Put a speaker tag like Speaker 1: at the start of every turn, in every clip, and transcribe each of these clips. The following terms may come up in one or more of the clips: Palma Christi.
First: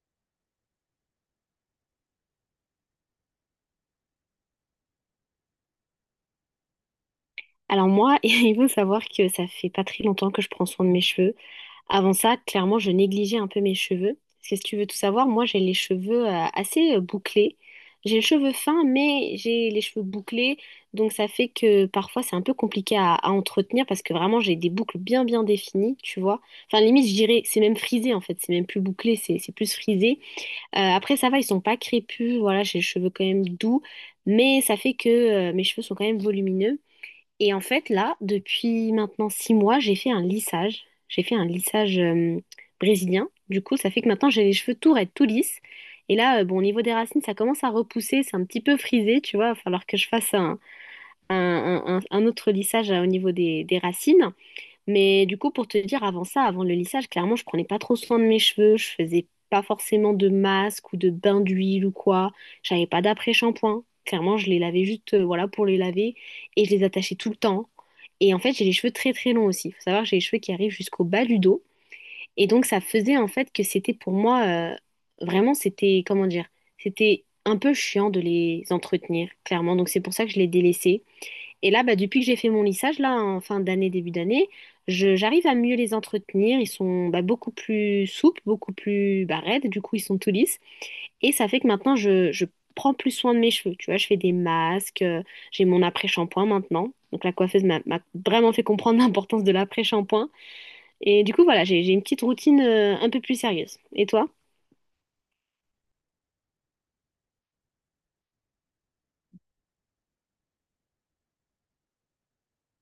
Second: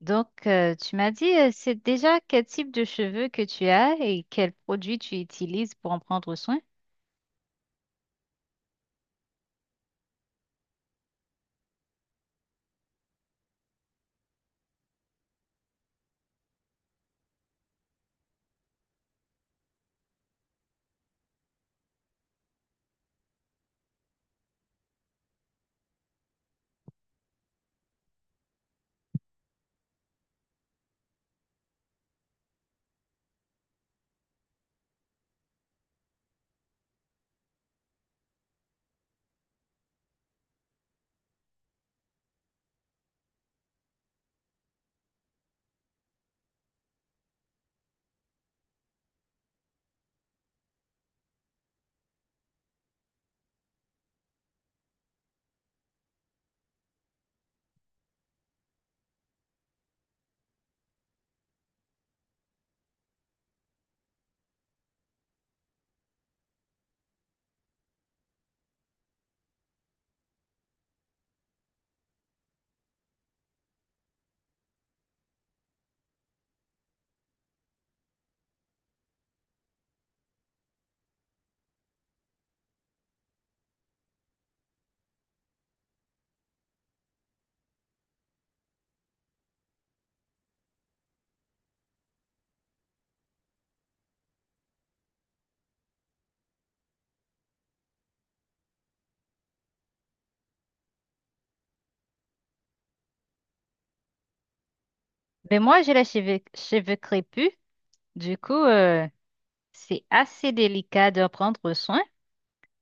Speaker 1: Donc, tu m'as dit, c'est déjà quel type de cheveux que tu as et quels produits tu utilises pour en prendre soin?
Speaker 2: Alors moi, il faut savoir que ça fait pas très longtemps que je prends soin de mes cheveux. Avant ça, clairement, je négligeais un peu mes cheveux. Parce que si tu veux tout savoir, moi, j'ai les cheveux assez bouclés. J'ai les cheveux fins, mais j'ai les cheveux bouclés. Donc ça fait que parfois, c'est un peu compliqué à entretenir parce que vraiment, j'ai des boucles bien, bien définies, tu vois. Enfin, limite, je dirais, c'est même frisé, en fait. C'est même plus bouclé, c'est plus frisé. Après, ça va, ils sont pas crépus. Voilà, j'ai les cheveux quand même doux. Mais ça fait que mes cheveux sont quand même volumineux. Et en fait, là, depuis maintenant 6 mois, j'ai fait un lissage. J'ai fait un lissage brésilien. Du coup, ça fait que maintenant, j'ai les cheveux tout raides, tout lisses. Et là, bon, au niveau des racines, ça commence à repousser. C'est un petit peu frisé, tu vois. Il va falloir que je fasse un autre lissage au niveau des racines. Mais du coup, pour te dire, avant ça, avant le lissage, clairement, je prenais pas trop soin de mes cheveux. Je faisais pas forcément de masque ou de bain d'huile ou quoi. J'avais pas d'après-shampoing. Clairement, je les lavais juste, voilà, pour les laver. Et je les attachais tout le temps. Et en fait, j'ai les cheveux très très longs aussi. Il faut savoir que j'ai les cheveux qui arrivent jusqu'au bas du dos. Et donc, ça faisait en fait que c'était pour moi, euh, vraiment, c'était, comment dire, c'était un peu chiant de les entretenir, clairement. Donc, c'est pour ça que je les délaissais. Et là, bah, depuis que j'ai fait mon lissage, là, en fin d'année, début d'année, j'arrive à mieux les entretenir. Ils sont bah, beaucoup plus souples, beaucoup plus bah, raides. Du coup, ils sont tout lisses. Et ça fait que maintenant, je prends plus soin de mes cheveux. Tu vois, je fais des masques, j'ai mon après-shampoing maintenant. Donc la coiffeuse m'a vraiment fait comprendre l'importance de l'après-shampoing. Et du coup, voilà, j'ai une petite routine un peu plus sérieuse. Et toi?
Speaker 1: Ben moi, j'ai les cheveux crépus. Du coup, c'est assez délicat d'en prendre soin.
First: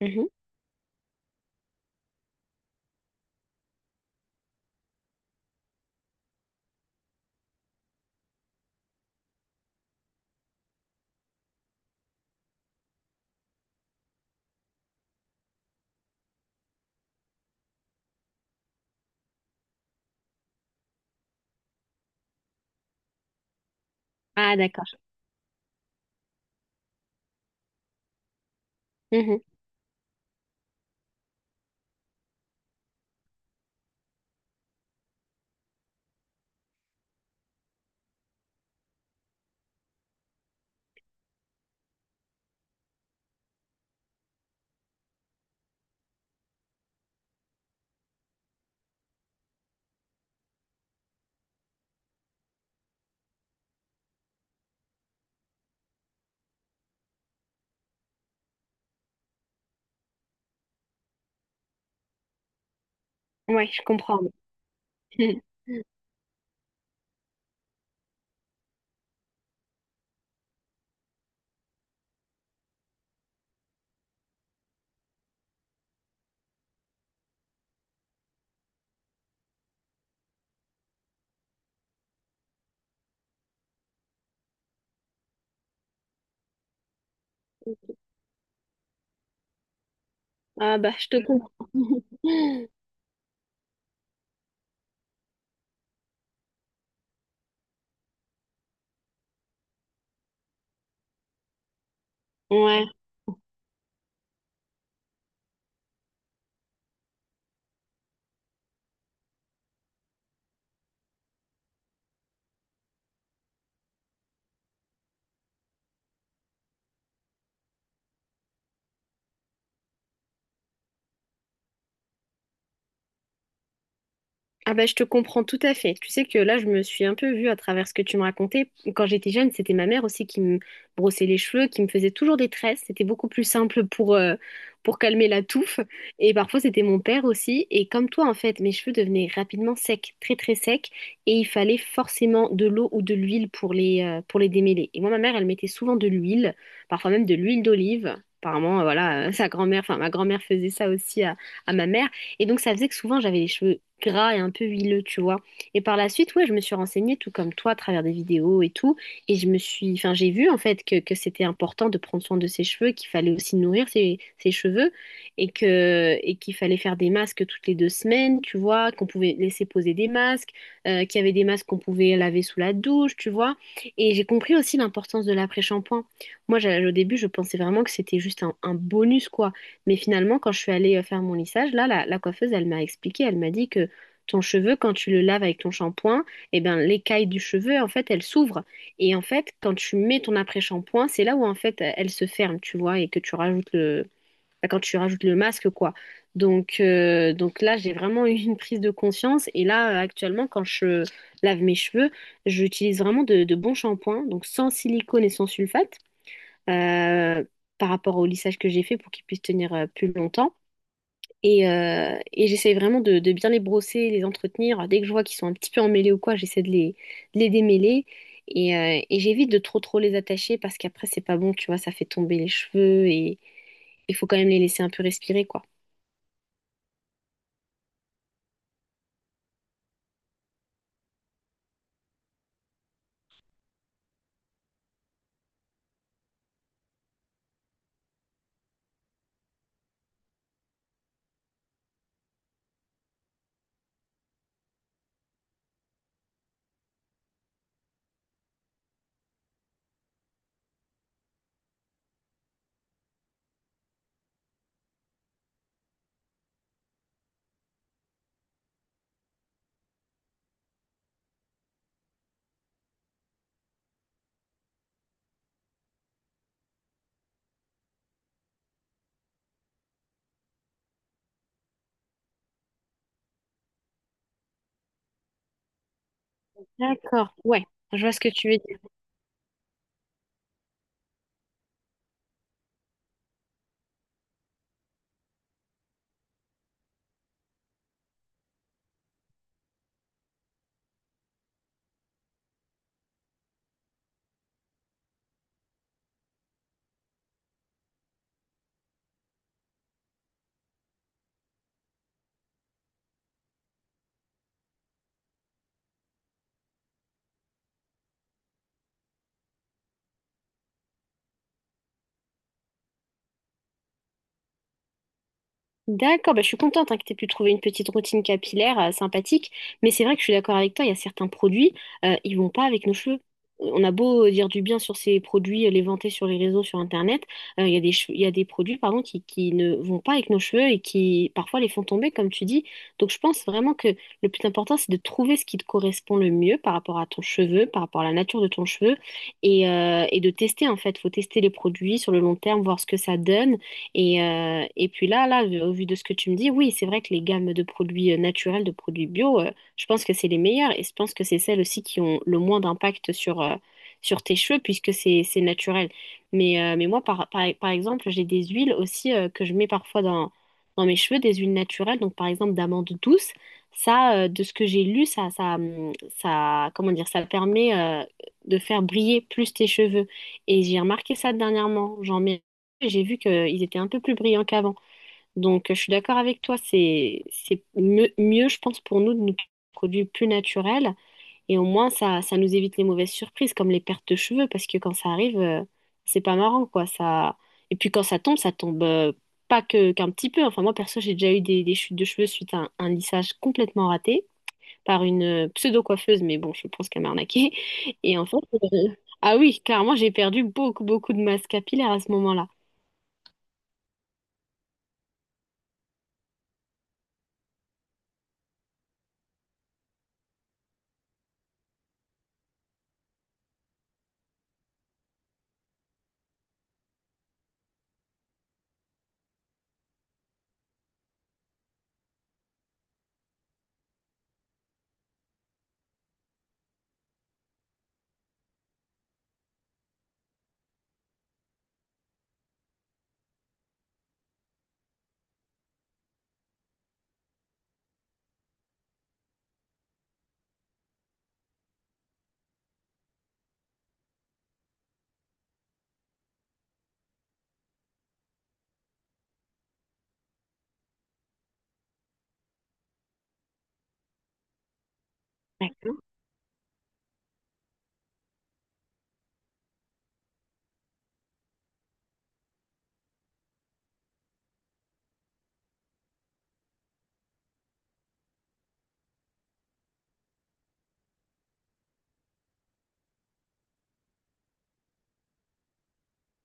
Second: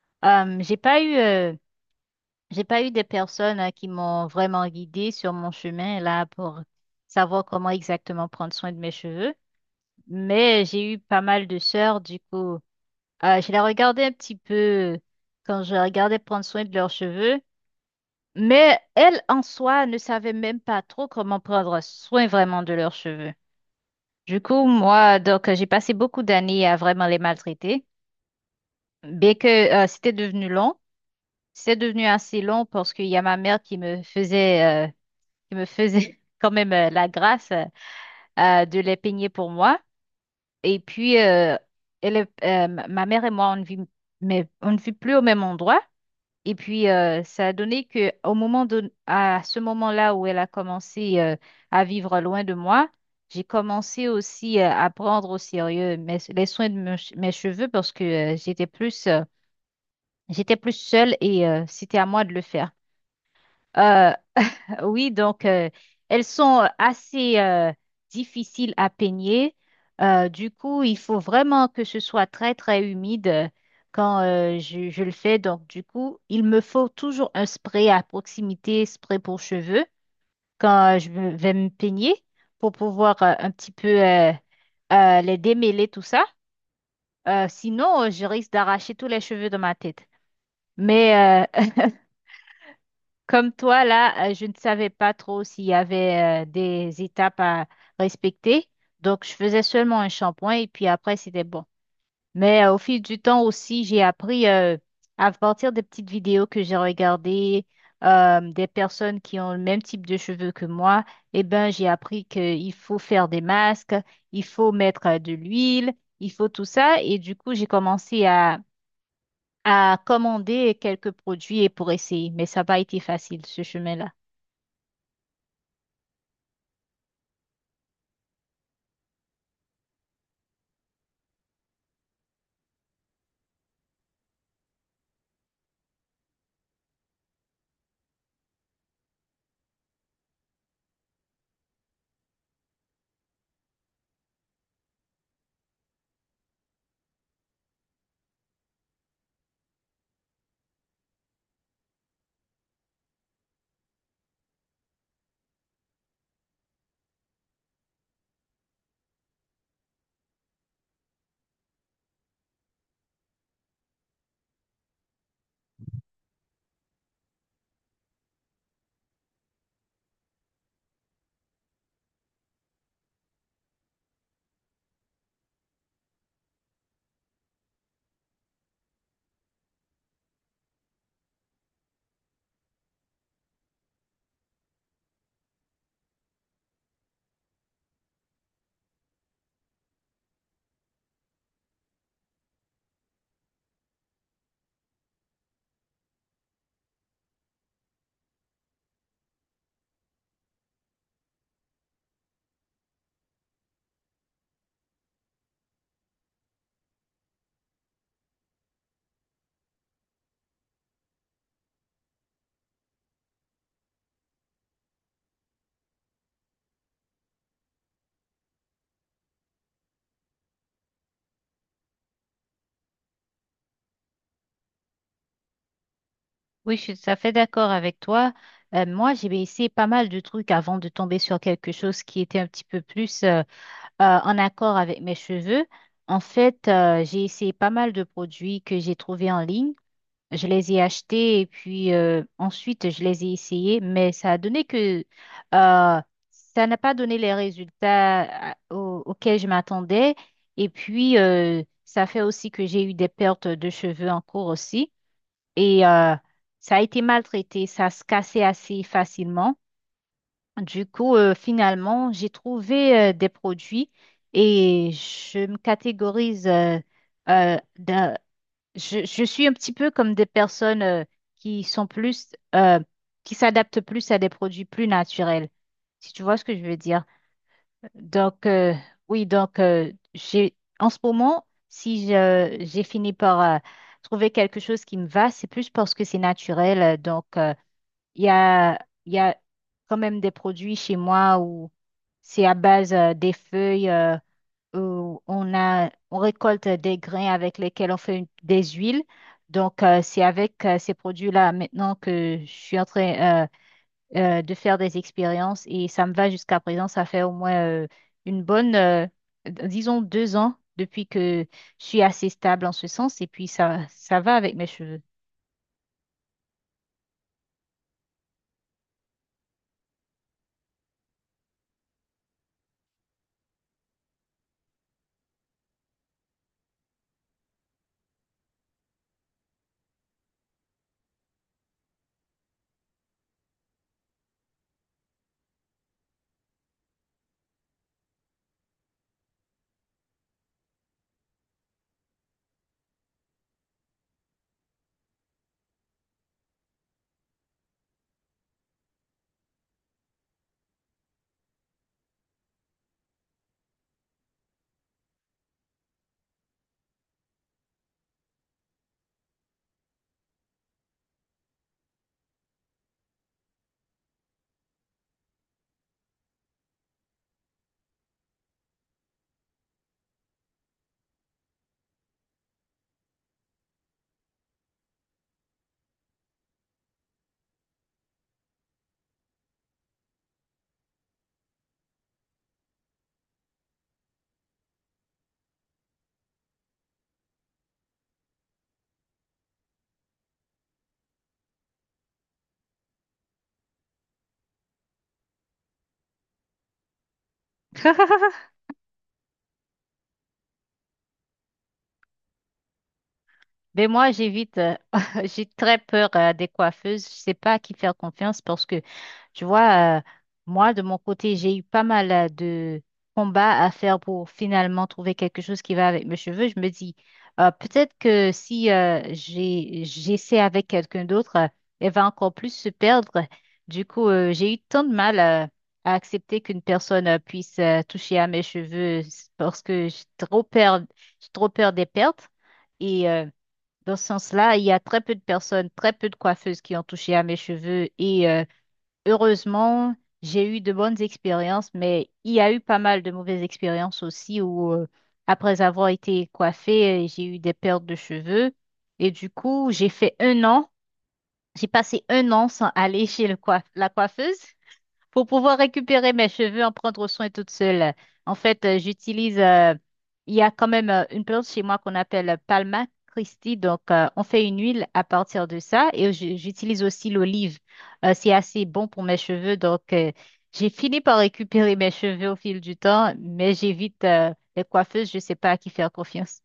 Speaker 2: Mhm.
Speaker 1: Euh, j'ai pas eu, euh, j'ai pas eu des personnes qui m'ont vraiment guidée sur mon chemin là pour savoir comment exactement prendre soin de mes cheveux. Mais j'ai eu pas mal de sœurs. Du coup, je les regardais un petit peu quand je regardais prendre soin de leurs cheveux. Mais elles, en soi, ne savaient même pas trop comment prendre soin vraiment de leurs cheveux. Du
Speaker 2: Ah,
Speaker 1: coup,
Speaker 2: d'accord.
Speaker 1: moi, donc, j'ai passé beaucoup d'années à vraiment les maltraiter. Bien
Speaker 2: Mhm.
Speaker 1: que c'était devenu long, c'est devenu assez long parce qu'il y a ma mère qui me qui me faisait quand même la grâce de les peigner pour moi. Et puis, ma mère et moi, on ne vit, mais on ne vit plus au même endroit. Et puis, ça a donné que au moment de, à ce moment-là où elle a commencé à vivre loin de moi, j'ai commencé aussi à prendre au sérieux les soins de mes cheveux parce que j'étais plus seule et c'était à moi de le faire.
Speaker 2: Ouais, je
Speaker 1: Euh,
Speaker 2: comprends.
Speaker 1: oui, donc elles sont assez difficiles à peigner. Du coup, il faut vraiment que ce soit très, très humide quand je le fais. Donc, du coup, il me faut toujours un spray à proximité, spray pour cheveux, quand vais me peigner pour pouvoir un petit peu les démêler, tout ça. Sinon, je risque d'arracher tous les cheveux de ma tête. Mais euh, Comme toi, là, je ne savais pas trop s'il y avait des étapes à respecter. Donc, je faisais seulement un shampoing et puis après, c'était bon. Mais au
Speaker 2: Ouais.
Speaker 1: fil du temps aussi, j'ai appris à partir des petites vidéos que j'ai regardées, des personnes qui ont le même type de cheveux que moi. Eh ben, j'ai appris qu'il faut faire des masques, il faut mettre de l'huile, il faut tout ça. Et du coup, j'ai commencé à commander quelques produits et pour essayer. Mais ça n'a pas été facile, ce chemin-là.
Speaker 2: Ah bah je te comprends tout à fait. Tu sais que là, je me suis un peu vue à travers ce que tu me racontais. Quand j'étais jeune, c'était ma mère aussi qui me brossait les cheveux, qui me faisait toujours des tresses. C'était beaucoup plus simple pour calmer la touffe. Et parfois, c'était mon père aussi. Et comme toi, en fait, mes cheveux devenaient rapidement secs, très très secs. Et il fallait forcément de l'eau ou de l'huile pour les démêler. Et moi, ma mère, elle mettait souvent de l'huile, parfois même de l'huile d'olive. Apparemment, voilà, sa grand-mère, enfin ma grand-mère faisait ça aussi à ma mère. Et donc, ça faisait que souvent, j'avais les cheveux gras et un peu huileux, tu vois. Et par la suite, ouais, je me suis renseignée, tout comme toi, à travers des vidéos et tout. Et je me suis, enfin, j'ai vu, en fait, que c'était important de prendre soin de ses cheveux, qu'il fallait aussi nourrir ses cheveux et que, et qu'il fallait faire des masques toutes les 2 semaines, tu vois, qu'on pouvait laisser poser des masques, qu'il y avait des masques qu'on pouvait laver sous la douche, tu vois. Et j'ai compris aussi l'importance de l'après-shampoing. Moi, au début, je pensais vraiment que c'était juste un bonus, quoi. Mais finalement, quand je suis allée faire mon lissage, là, la coiffeuse, elle m'a expliqué, elle m'a dit que ton cheveu, quand tu le laves avec ton shampoing, eh ben, l'écaille du cheveu, en fait, elle s'ouvre. Et en fait, quand tu mets ton après-shampoing, c'est là où, en fait, elle se ferme, tu vois, et que tu rajoutes le bah, quand tu rajoutes le masque, quoi. Donc là, j'ai vraiment eu une prise de conscience. Et là, actuellement, quand je lave mes cheveux, j'utilise vraiment de bons shampoings, donc sans silicone et sans sulfate euh, par rapport au lissage que j'ai fait pour qu'ils puissent tenir plus longtemps. Et j'essaie vraiment de bien les brosser, les entretenir. Dès que je vois qu'ils sont un petit peu emmêlés ou quoi, j'essaie de les démêler. Et j'évite de trop trop les attacher parce qu'après, c'est pas bon, tu vois, ça fait tomber les cheveux et il faut quand même les laisser un peu respirer, quoi.
Speaker 1: Oui, je suis tout à fait d'accord avec toi. Moi, j'ai essayé pas mal de trucs avant de tomber sur quelque chose qui était un petit peu plus en accord avec mes cheveux. En fait, j'ai essayé pas mal de produits que j'ai trouvés en ligne. Je les ai achetés et puis ensuite, je les ai essayés, mais ça a donné que euh, ça n'a pas donné les résultats auxquels je m'attendais. Et puis, ça fait aussi que j'ai eu des pertes de cheveux en cours aussi et ça a été maltraité, ça se cassait assez facilement. Du coup, finalement, j'ai trouvé des produits et je me catégorise, euh, d'un- je suis un petit peu comme des personnes qui sont qui s'adaptent plus à des produits plus naturels, si tu vois ce que je veux dire.
Speaker 2: D'accord, ouais, je vois ce que
Speaker 1: Donc,
Speaker 2: tu veux.
Speaker 1: oui, donc, j'ai, en ce moment, si je- j'ai fini par trouver quelque chose qui me va, c'est plus parce que c'est naturel. Donc, il y a, il y a quand même des produits chez moi où c'est à base des feuilles, où on récolte des grains avec lesquels on fait des huiles. Donc, c'est avec ces produits-là maintenant que je suis en train de faire des expériences et ça me va jusqu'à présent. Ça fait au moins une disons, deux ans depuis que je suis assez stable en ce sens et puis ça va avec mes cheveux.
Speaker 2: D'accord, bah, je suis contente hein, que tu aies pu trouver une petite routine capillaire sympathique, mais c'est vrai que je suis d'accord avec toi, il y a certains produits, ils vont pas avec nos cheveux. On a beau dire du bien sur ces produits, les vanter sur les réseaux, sur Internet, il y a des produits pardon, qui ne vont pas avec nos cheveux et qui parfois les font tomber, comme tu dis. Donc je pense vraiment que le plus important, c'est de trouver ce qui te correspond le mieux par rapport à ton cheveu, par rapport à la nature de ton cheveu, et de tester en fait. Il faut tester les produits sur le long terme, voir ce que ça donne. Et puis là, là, au vu de ce que tu me dis, oui, c'est vrai que les gammes de produits naturels, de produits bio, je pense que c'est les meilleurs et je pense que c'est celles aussi qui ont le moins d'impact sur, sur tes cheveux puisque c'est naturel. Mais moi, par exemple, j'ai des huiles aussi que je mets parfois dans mes cheveux, des huiles naturelles, donc par exemple d'amande douce. Ça, de ce que j'ai lu, ça, comment dire, ça permet de faire briller plus tes cheveux. Et j'ai remarqué ça dernièrement. J'en mets. J'ai vu qu'ils étaient un peu plus brillants qu'avant. Donc, je suis d'accord avec toi, c'est mieux, mieux, je pense, pour nous de nous produire plus naturels. Et au moins, ça nous évite les mauvaises surprises, comme les pertes de cheveux, parce que quand ça arrive, c'est pas marrant, quoi. Ça Et puis, quand ça tombe pas que qu'un petit peu. Enfin, moi, perso, j'ai déjà eu des chutes de cheveux suite à un lissage complètement raté par une pseudo-coiffeuse, mais bon, je pense qu'elle m'a arnaqué. Et en fait, euh, ah oui, clairement, j'ai perdu beaucoup, beaucoup de masse capillaire à ce moment-là.
Speaker 1: Mais moi, j'évite, j'ai très peur des coiffeuses. Je sais pas à qui faire confiance parce que, tu vois, moi, de mon côté, j'ai eu pas mal de combats à faire pour finalement trouver quelque chose qui va avec mes cheveux. Je me dis, peut-être que si j'essaie avec quelqu'un d'autre, elle va encore plus se perdre. Du coup, j'ai eu tant de mal à accepter qu'une personne puisse toucher à mes cheveux parce que j'ai trop peur des pertes. Et dans ce sens-là, il y a très peu de personnes, très peu de coiffeuses qui ont touché à mes cheveux et heureusement, j'ai eu de bonnes expériences, mais il y a eu pas mal de mauvaises expériences aussi où après avoir été coiffée, j'ai eu des pertes de cheveux et du coup, j'ai passé un an sans aller chez la coiffeuse pour pouvoir récupérer mes cheveux, en prendre soin toute seule. En fait, il y a quand même une plante chez moi qu'on appelle Palma Christi. Donc, on fait une huile à partir de ça et j'utilise aussi l'olive. C'est assez bon pour mes cheveux. Donc, j'ai fini par récupérer mes cheveux au fil du temps, mais j'évite, les coiffeuses. Je ne sais pas à qui faire confiance.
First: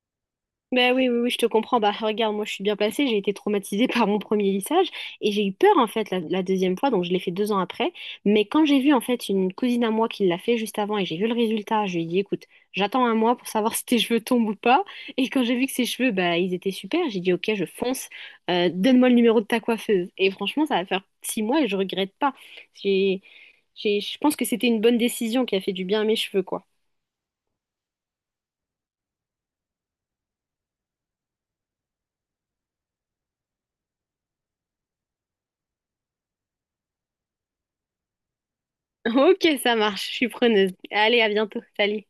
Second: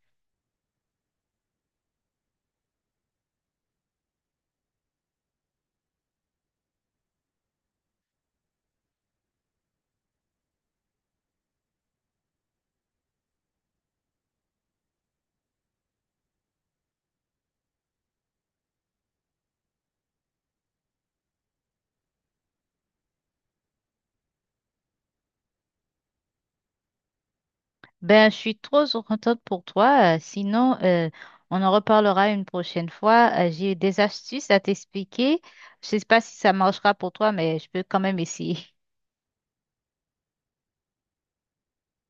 Speaker 2: Ben oui, oui, oui, je te comprends. Bah regarde, moi je suis bien placée, j'ai été traumatisée par mon premier lissage et j'ai eu peur en fait la deuxième fois, donc je l'ai fait 2 ans après. Mais quand j'ai vu en fait une cousine à moi qui l'a fait juste avant et j'ai vu le résultat, je lui ai dit écoute, j'attends un mois pour savoir si tes cheveux tombent ou pas. Et quand j'ai vu que ses cheveux, bah ils étaient super, j'ai dit ok, je fonce. Donne-moi le numéro de ta coiffeuse. Et franchement, ça va faire 6 mois et je regrette pas. J'ai, je pense que c'était une bonne décision qui a fait du bien à mes cheveux, quoi.
Speaker 1: Ben, je suis trop contente pour toi. Sinon, on en reparlera une prochaine fois. J'ai des astuces à t'expliquer. Je sais pas si ça marchera pour toi, mais je peux quand même essayer.
Speaker 2: Ok, ça marche, je suis preneuse. Allez, à bientôt, salut.